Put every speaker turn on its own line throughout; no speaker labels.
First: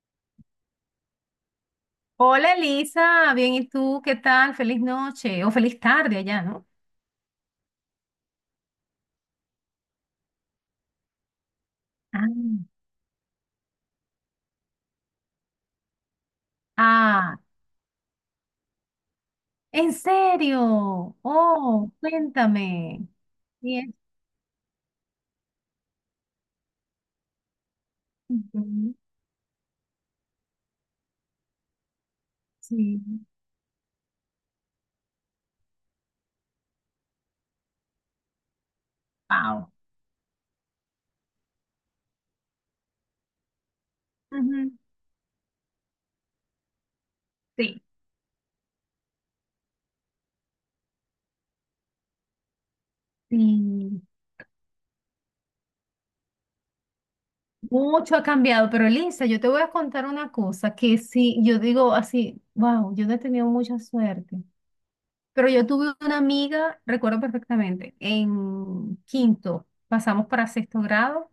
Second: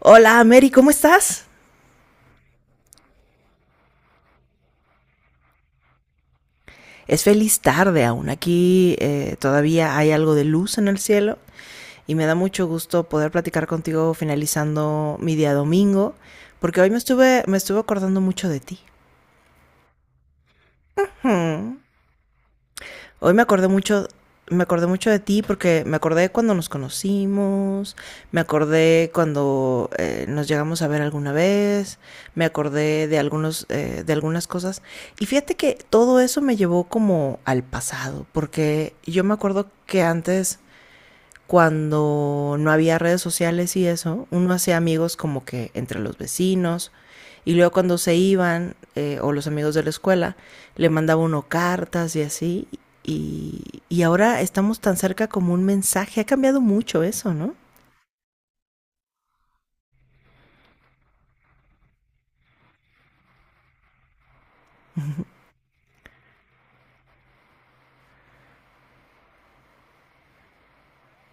Hola Mary, ¿cómo estás?
Hola Elisa, bien, ¿y tú qué tal? Feliz noche o feliz tarde allá, ¿no?
Es feliz tarde aún. Aquí todavía hay algo de luz en el cielo y me
Ah,
da mucho gusto poder platicar contigo finalizando mi día domingo, porque hoy me
ah,
estuve, me estuve acordando mucho de ti.
¿en serio?
Hmm.
Oh, cuéntame.
Hoy
Y es-
me acordé mucho de ti porque me acordé cuando nos conocimos, me
Ujú.
acordé cuando nos llegamos a ver alguna vez, me
Sí.
acordé de algunos, de algunas cosas. Y fíjate que todo eso me llevó como al pasado, porque yo me acuerdo
Wow.
que antes cuando no había redes sociales y eso, uno
Ujú.
hacía amigos como que entre los vecinos. Y luego
Sí,
cuando se iban, o los amigos de la escuela, le mandaba uno cartas y así. Y
sí.
ahora estamos tan cerca como un mensaje. Ha cambiado mucho eso, ¿no?
Mucho ha cambiado, pero Elisa, yo te voy a contar una cosa que sí, yo digo así, wow, yo no he tenido mucha suerte, pero yo tuve una amiga, recuerdo perfectamente, en quinto, pasamos para sexto grado.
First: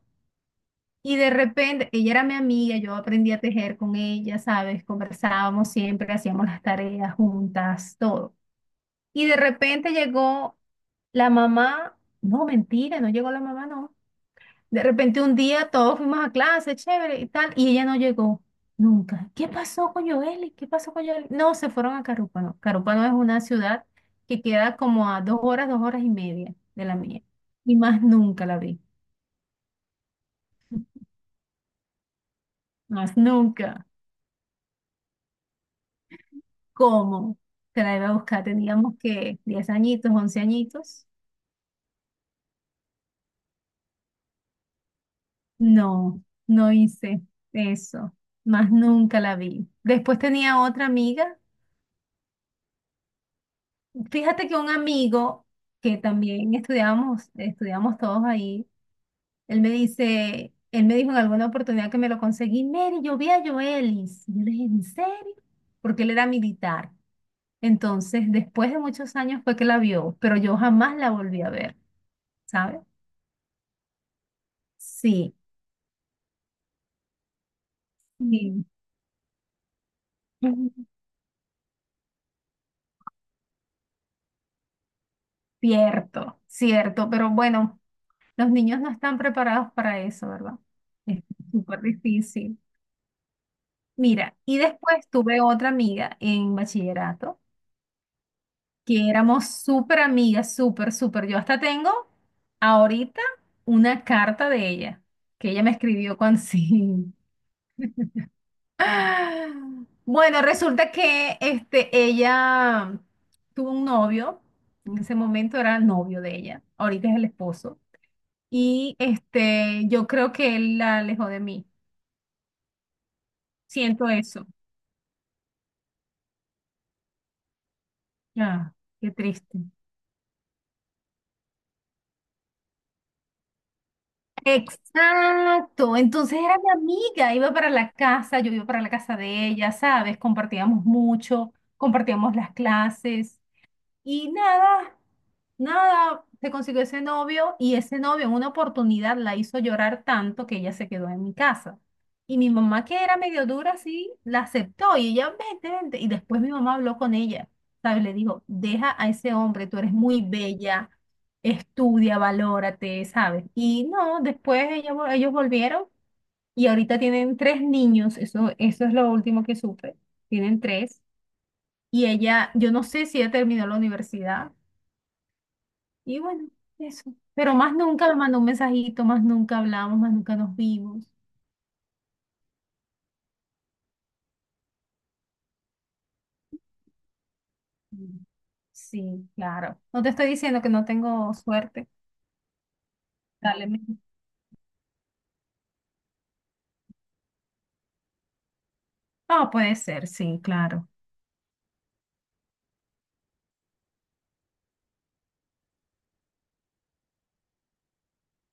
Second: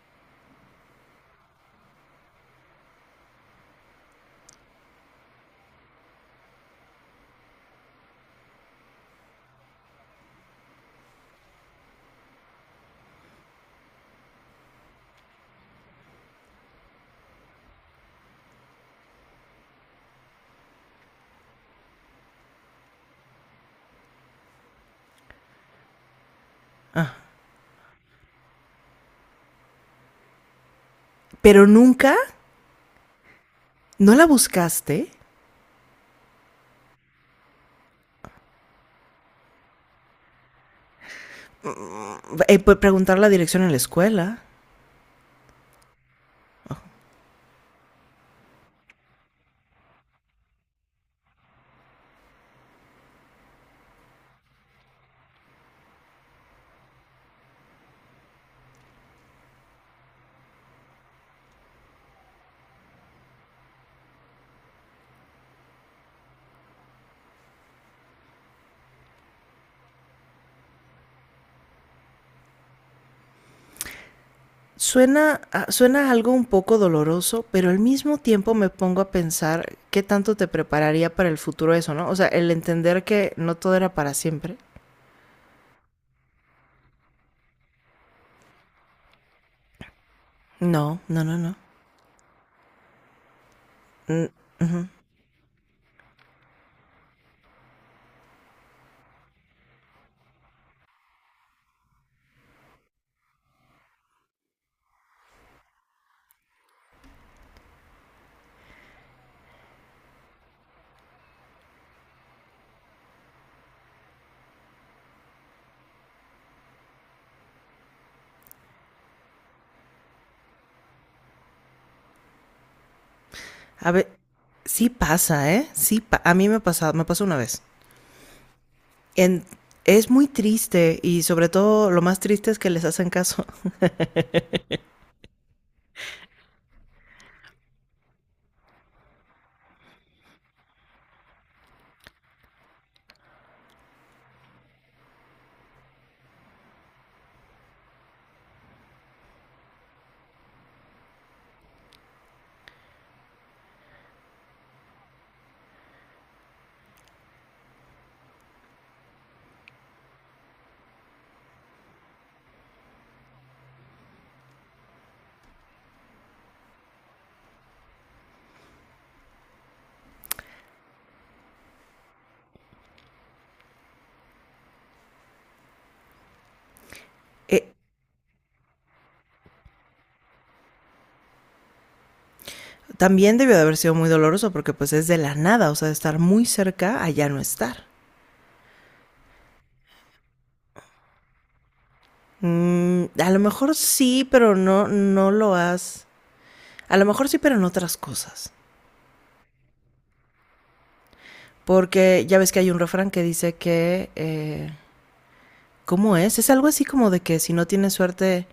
Y de repente, ella era mi amiga, yo aprendí a tejer con ella, ¿sabes? Conversábamos siempre, hacíamos las tareas juntas, todo. Y de repente llegó la mamá, no, mentira, no llegó la mamá, no. De repente un día todos fuimos a clase, chévere y tal, y ella no llegó nunca. ¿Qué pasó con Joeli? ¿Qué pasó con Joeli? No, se fueron a Carúpano. Carúpano es una ciudad que queda como a 2 horas, 2 horas y media de la mía. Y más nunca la vi,
Pero nunca,
más nunca.
¿no la buscaste?
¿Cómo? Te la iba a buscar. Teníamos que 10 añitos, 11 añitos.
Pues, preguntar la dirección en la escuela.
No, no hice eso. Más nunca la vi. Después tenía otra amiga. Fíjate que un amigo que también estudiábamos, estudiamos todos ahí, él me dice, él me dijo en alguna oportunidad que me lo conseguí, Mary, yo vi a Joelis. Y yo le dije, ¿en serio? Porque él era militar. Entonces, después de muchos años fue que la vio, pero yo jamás la volví a ver, ¿sabes? Sí.
Suena, suena algo un poco doloroso, pero al mismo tiempo
Sí.
me pongo a pensar qué tanto te
Ujú.
prepararía para el futuro eso, ¿no? O sea, el entender que no todo era para siempre.
Cierto, cierto, pero bueno, los niños no están preparados para eso, ¿verdad?
No,
Es
no, no, no.
súper difícil.
Mm,
Mira, y
ujú.
después tuve otra amiga en bachillerato, que éramos súper amigas, súper, súper. Yo hasta tengo ahorita una carta de ella, que ella me escribió cuando sí. Ah, bueno, resulta que este, ella tuvo un novio, en ese momento era el novio de ella, ahorita es el esposo, y este, yo creo que él la alejó de mí.
A
Siento
ver,
eso.
sí pasa, ¿eh? Sí, a mí me pasado, me pasó una vez.
Ah, qué
En-
triste.
es muy triste y sobre todo lo más triste es que les hacen caso.
Exacto, entonces era mi amiga, iba para la casa, yo iba para la casa de ella, ¿sabes? Compartíamos mucho, compartíamos las clases, y nada, nada, se consiguió ese novio y ese novio en una oportunidad la hizo llorar tanto que ella se quedó en mi casa. Y mi mamá, que era medio dura, sí, la aceptó y ella, vente, vente. Y después mi mamá habló con ella, ¿sabes? Le dijo, deja a ese hombre, tú eres muy bella, estudia, valórate, ¿sabes? Y no, después ella, ellos volvieron y ahorita tienen tres niños, eso es lo último que supe, tienen tres. Y ella, yo no sé si ella terminó la universidad y bueno, eso. Pero
Eh,
más nunca me mandó un mensajito, más nunca hablamos, más nunca nos vimos.
también debió de haber sido muy doloroso porque pues es de la nada, o sea, de estar muy cerca a ya no estar.
Mm. Sí, claro. No te estoy diciendo que no tengo suerte.
Mm, a lo
Dale.
mejor sí, pero no, no lo has. A lo mejor sí, pero en otras cosas.
Ah, puede ser, sí, claro.
Porque ya ves que hay un refrán que dice que. ¿Cómo es? Es algo así como de que si no tienes suerte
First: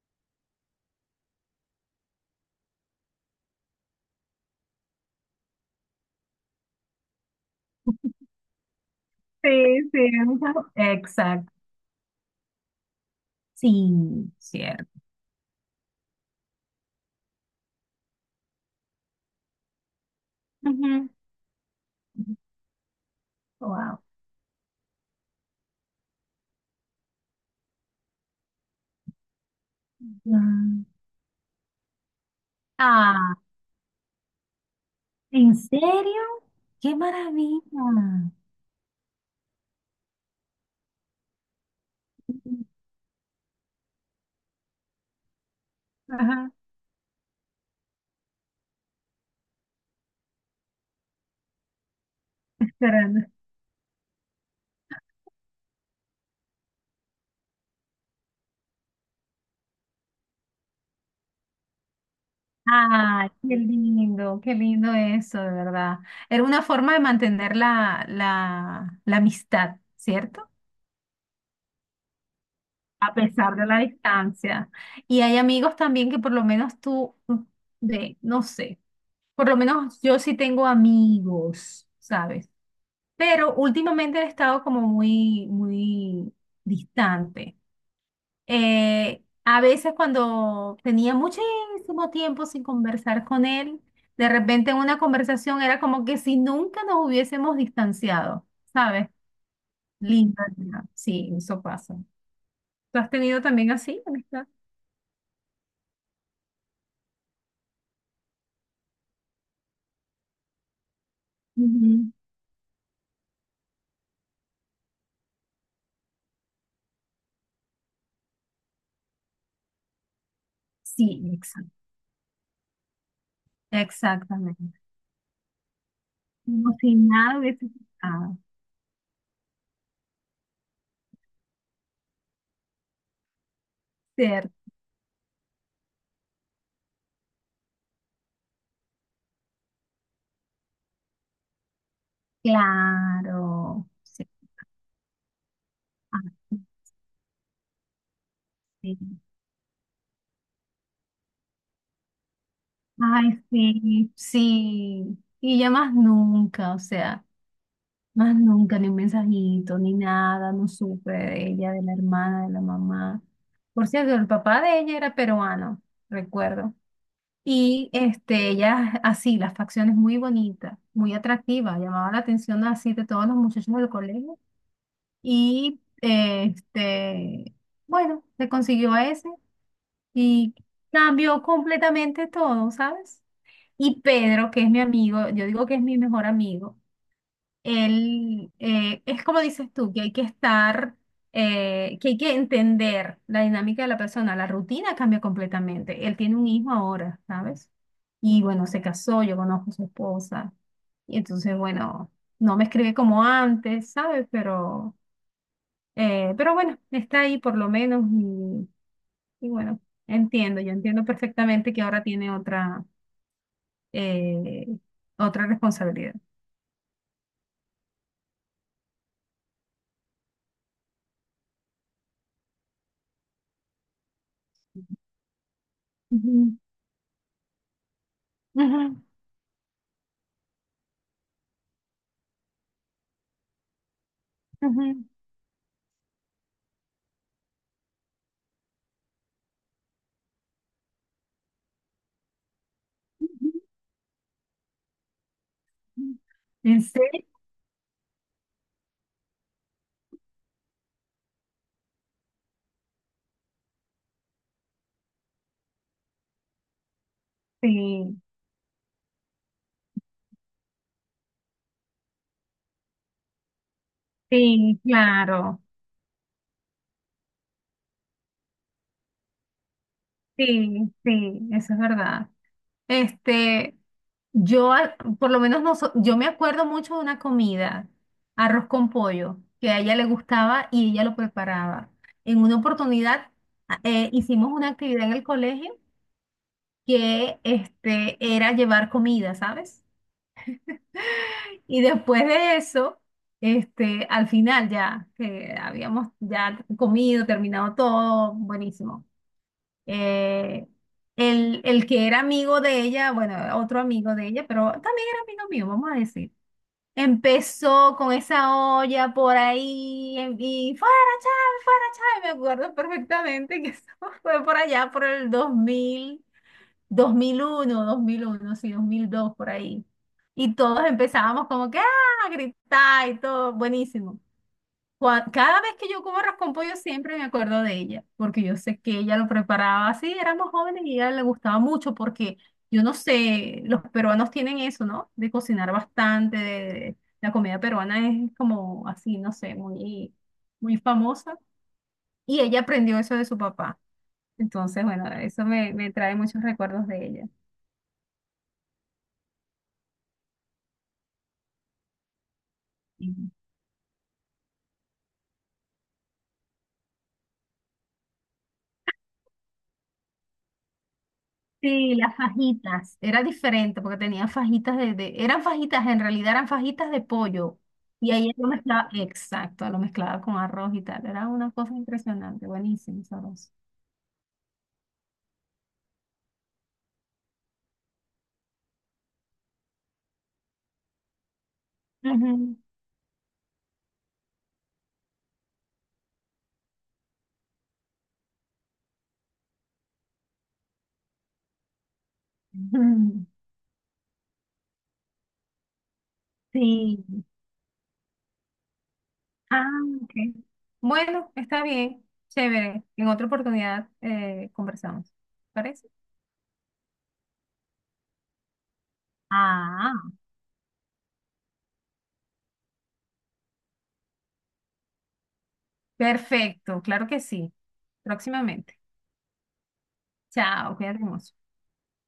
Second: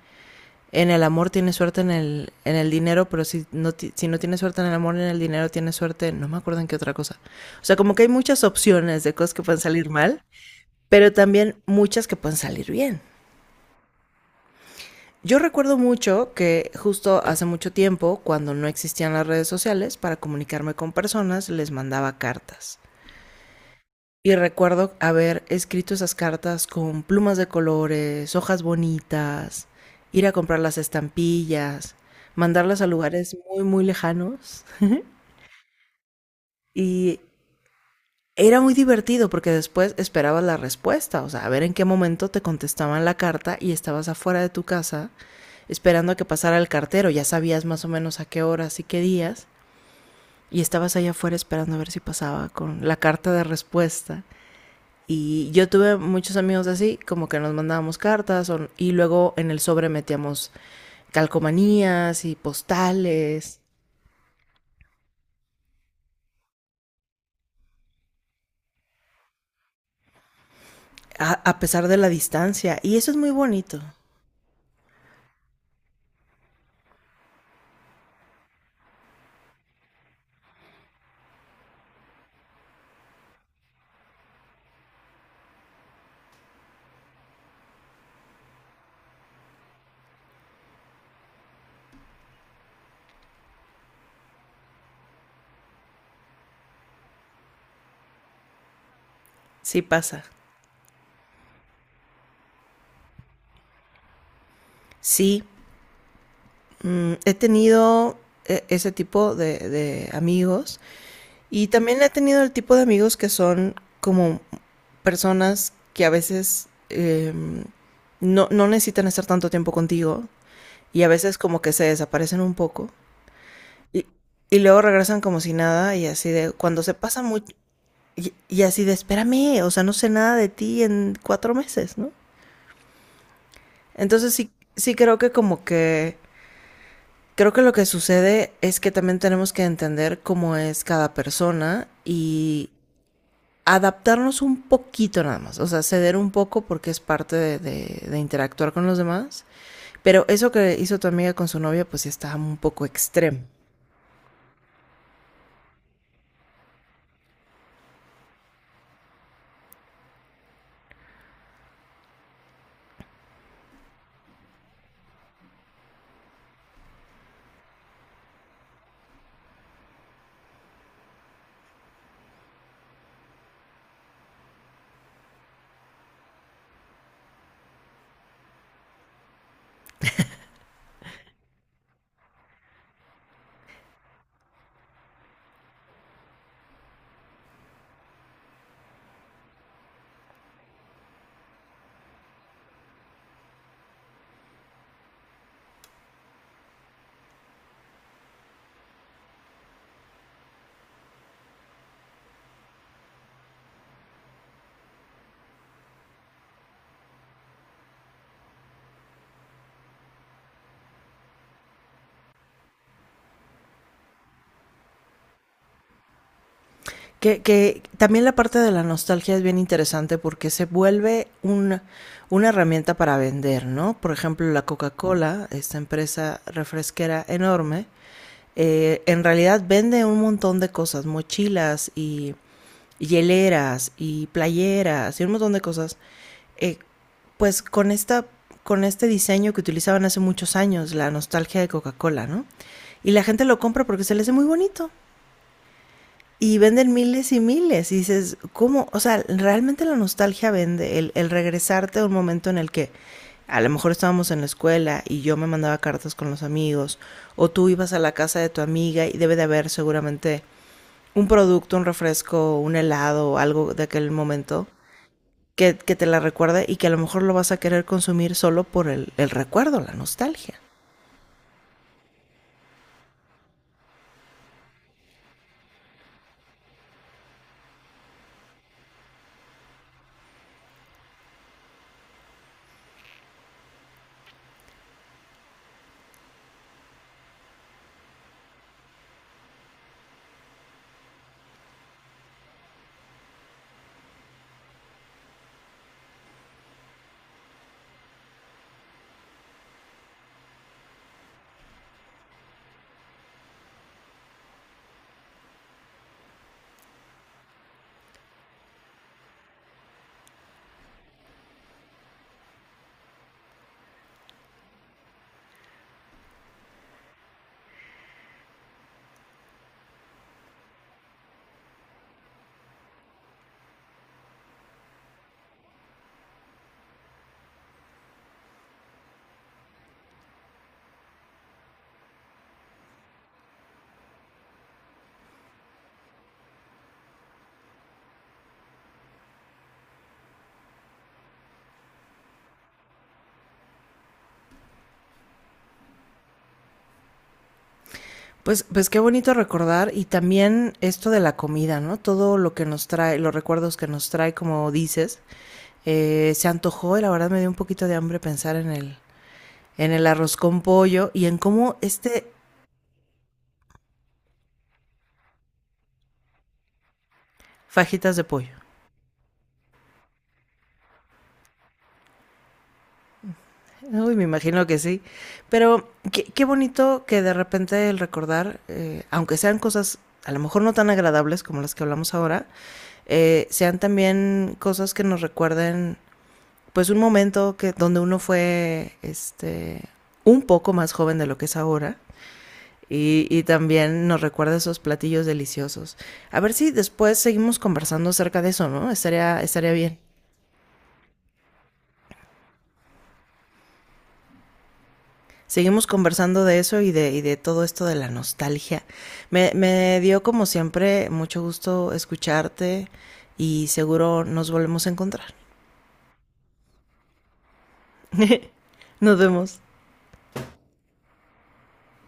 en el amor, tienes suerte en el dinero, pero si no, si no tienes suerte en el amor, en el dinero, tienes suerte. No me acuerdo en qué otra cosa. O sea, como que hay muchas opciones de cosas que pueden
Sí,
salir
sí.
mal,
Ajá.
pero
Exacto.
también muchas que pueden salir bien.
Sí, cierto.
Yo recuerdo mucho que justo hace mucho tiempo, cuando no existían las redes sociales, para comunicarme con
Ujú.
personas les mandaba cartas.
Wow.
Y recuerdo haber escrito esas cartas con plumas de colores, hojas bonitas, ir a comprar las
Mm.
estampillas, mandarlas a
Ah,
lugares muy, muy lejanos.
¿en serio? ¡Qué
Y
maravilla!
era muy divertido porque después esperabas la respuesta, o sea, a ver en qué momento te contestaban la carta y estabas afuera de tu casa esperando a que
Ajá,
pasara el cartero, ya sabías más o menos a qué horas y qué días, y estabas allá afuera esperando a ver si pasaba con la
esperando.
carta de respuesta. Y yo tuve muchos amigos así, como que nos mandábamos cartas y luego en el sobre metíamos calcomanías y
Ah,
postales,
qué lindo eso, de verdad. Era una forma de mantener la amistad, ¿cierto?
a pesar de la distancia. Y eso
A
es muy
pesar de la
bonito.
distancia. Y hay amigos también que por lo menos tú, de, no sé, por lo menos yo sí tengo amigos, ¿sabes? Pero últimamente he estado como muy, muy distante. A veces cuando tenía muchísimo tiempo sin conversar con él, de repente en una conversación era como que si nunca nos hubiésemos distanciado, ¿sabes?
Sí pasa.
Linda, linda. Sí, eso pasa. ¿Tú has tenido también así, amistad?
Sí, mm, he tenido ese tipo de amigos y también
Ujú.
he tenido el tipo de amigos que son como personas que a veces no, no necesitan estar tanto tiempo contigo y a
Sí,
veces como
exacto.
que se desaparecen un poco y, y
Exactamente.
luego regresan como si nada y así de
Como
cuando se
si
pasa
nada
mucho
hubiese
y,
pasado.
y así de espérame, o sea, no sé nada de ti en 4 meses, ¿no? Entonces sí,
Ser,
sí creo que como que creo que lo que sucede es que también tenemos que entender cómo es cada persona y
claro. Sí.
adaptarnos un poquito nada más, o sea, ceder
Ah,
un poco porque es parte de, de interactuar con
sí.
los demás, pero eso que hizo tu amiga con su novia pues sí está un poco extremo.
Ay, sí, sí. Y ya más nunca, o sea. Más nunca, ni un mensajito, ni nada, no supe de ella, de la hermana, de la mamá. Por cierto, el papá de ella era peruano, recuerdo. Y este, ella, así, las facciones muy bonitas, muy atractivas, llamaba la atención así de todos los muchachos del colegio. Y este, bueno, se consiguió a ese y cambió completamente todo, ¿sabes? Y Pedro, que es mi amigo, yo digo que es mi mejor amigo el, es como dices tú, que hay que estar, que hay que entender la dinámica de la persona. La rutina cambia completamente. Él tiene un hijo ahora, ¿sabes? Y bueno, se casó, yo conozco a su esposa. Y entonces, bueno, no me escribe como antes, ¿sabes? Pero bueno, está ahí por lo menos. Y bueno, entiendo, yo entiendo perfectamente que ahora tiene otra, eh, otra responsabilidad.
Que también la parte de la nostalgia es bien interesante porque se vuelve una herramienta para vender, ¿no? Por ejemplo, la Coca-Cola, esta empresa
Ujú,
refresquera enorme. En realidad vende un montón de cosas, mochilas y hieleras y
ujú,
playeras y un montón de cosas. Eh, pues con esta con este diseño que utilizaban hace muchos años, la nostalgia de Coca-Cola, ¿no? Y la gente
ujú.
lo compra porque se le hace muy bonito. Y
¿En
venden
serio?
miles y miles. Y dices, ¿cómo? O sea, realmente la nostalgia vende. El regresarte a un momento en el que a lo mejor estábamos en la escuela y yo me mandaba cartas con los amigos. O tú ibas a la
Sí,
casa de tu amiga y debe de haber seguramente un producto, un refresco, un helado o algo de aquel momento
sí, claro.
que te la recuerde y que a lo mejor lo vas a querer consumir solo por el recuerdo, la nostalgia.
Sí, sí, eso es verdad. Este, yo, por lo menos, no yo me acuerdo mucho de una comida, arroz con pollo, que a ella le gustaba y ella lo preparaba. En una oportunidad, hicimos una actividad en el colegio que, este, era llevar comida, ¿sabes? Y después de eso, este, al final ya, que habíamos ya comido, terminado todo, buenísimo. Eh, el que era amigo de ella, bueno, otro amigo de ella, pero también era amigo mío, vamos a decir. Empezó con esa olla por ahí y fuera, Chávez, fuera, Chávez. Me acuerdo perfectamente que eso fue por allá, por el dos dos mil uno, sí, 2002 por ahí. Y todos empezábamos como que, ah, a gritar y todo, buenísimo. Cada vez que yo como arroz con pollo siempre me acuerdo de ella, porque yo sé que ella lo preparaba así, éramos jóvenes y a ella le gustaba mucho porque yo no sé, los peruanos tienen eso, ¿no? De cocinar bastante, la comida peruana es como así, no sé, muy, muy famosa y ella aprendió eso de su papá. Entonces, bueno, eso me trae muchos recuerdos de ella.
Pues, pues qué bonito recordar y también esto de la comida, ¿no? Todo lo que nos trae, los recuerdos que nos trae, como dices, se antojó y la verdad me dio un poquito de hambre pensar en el arroz con pollo y en cómo
Sí, las
este
fajitas. Era diferente porque tenía fajitas Eran fajitas, en realidad eran fajitas de pollo. Y
fajitas de
ahí lo
pollo.
mezclaba, exacto, lo mezclaba con arroz y tal. Era una cosa impresionante, buenísimo, sabroso.
Uy, me imagino que sí. Pero qué, qué bonito que de repente el recordar, aunque sean cosas a lo mejor no tan agradables como las que hablamos ahora,
Ujú.
sean también cosas que nos recuerden pues un momento que donde uno fue este un poco más joven de lo que es ahora
Ujú.
y también nos recuerda esos platillos deliciosos. A ver si
Sí.
después seguimos conversando acerca de eso, ¿no? Estaría,
Ah,
estaría bien.
ok. Bueno, está bien, chévere. En otra oportunidad conversamos.
Seguimos
¿Parece?
conversando de eso y de todo esto de la nostalgia. Me
Ah,
dio como siempre mucho gusto escucharte y seguro nos volvemos a encontrar.
perfecto, claro que sí. Próximamente.
Nos vemos.
Chao, cuídate mucho.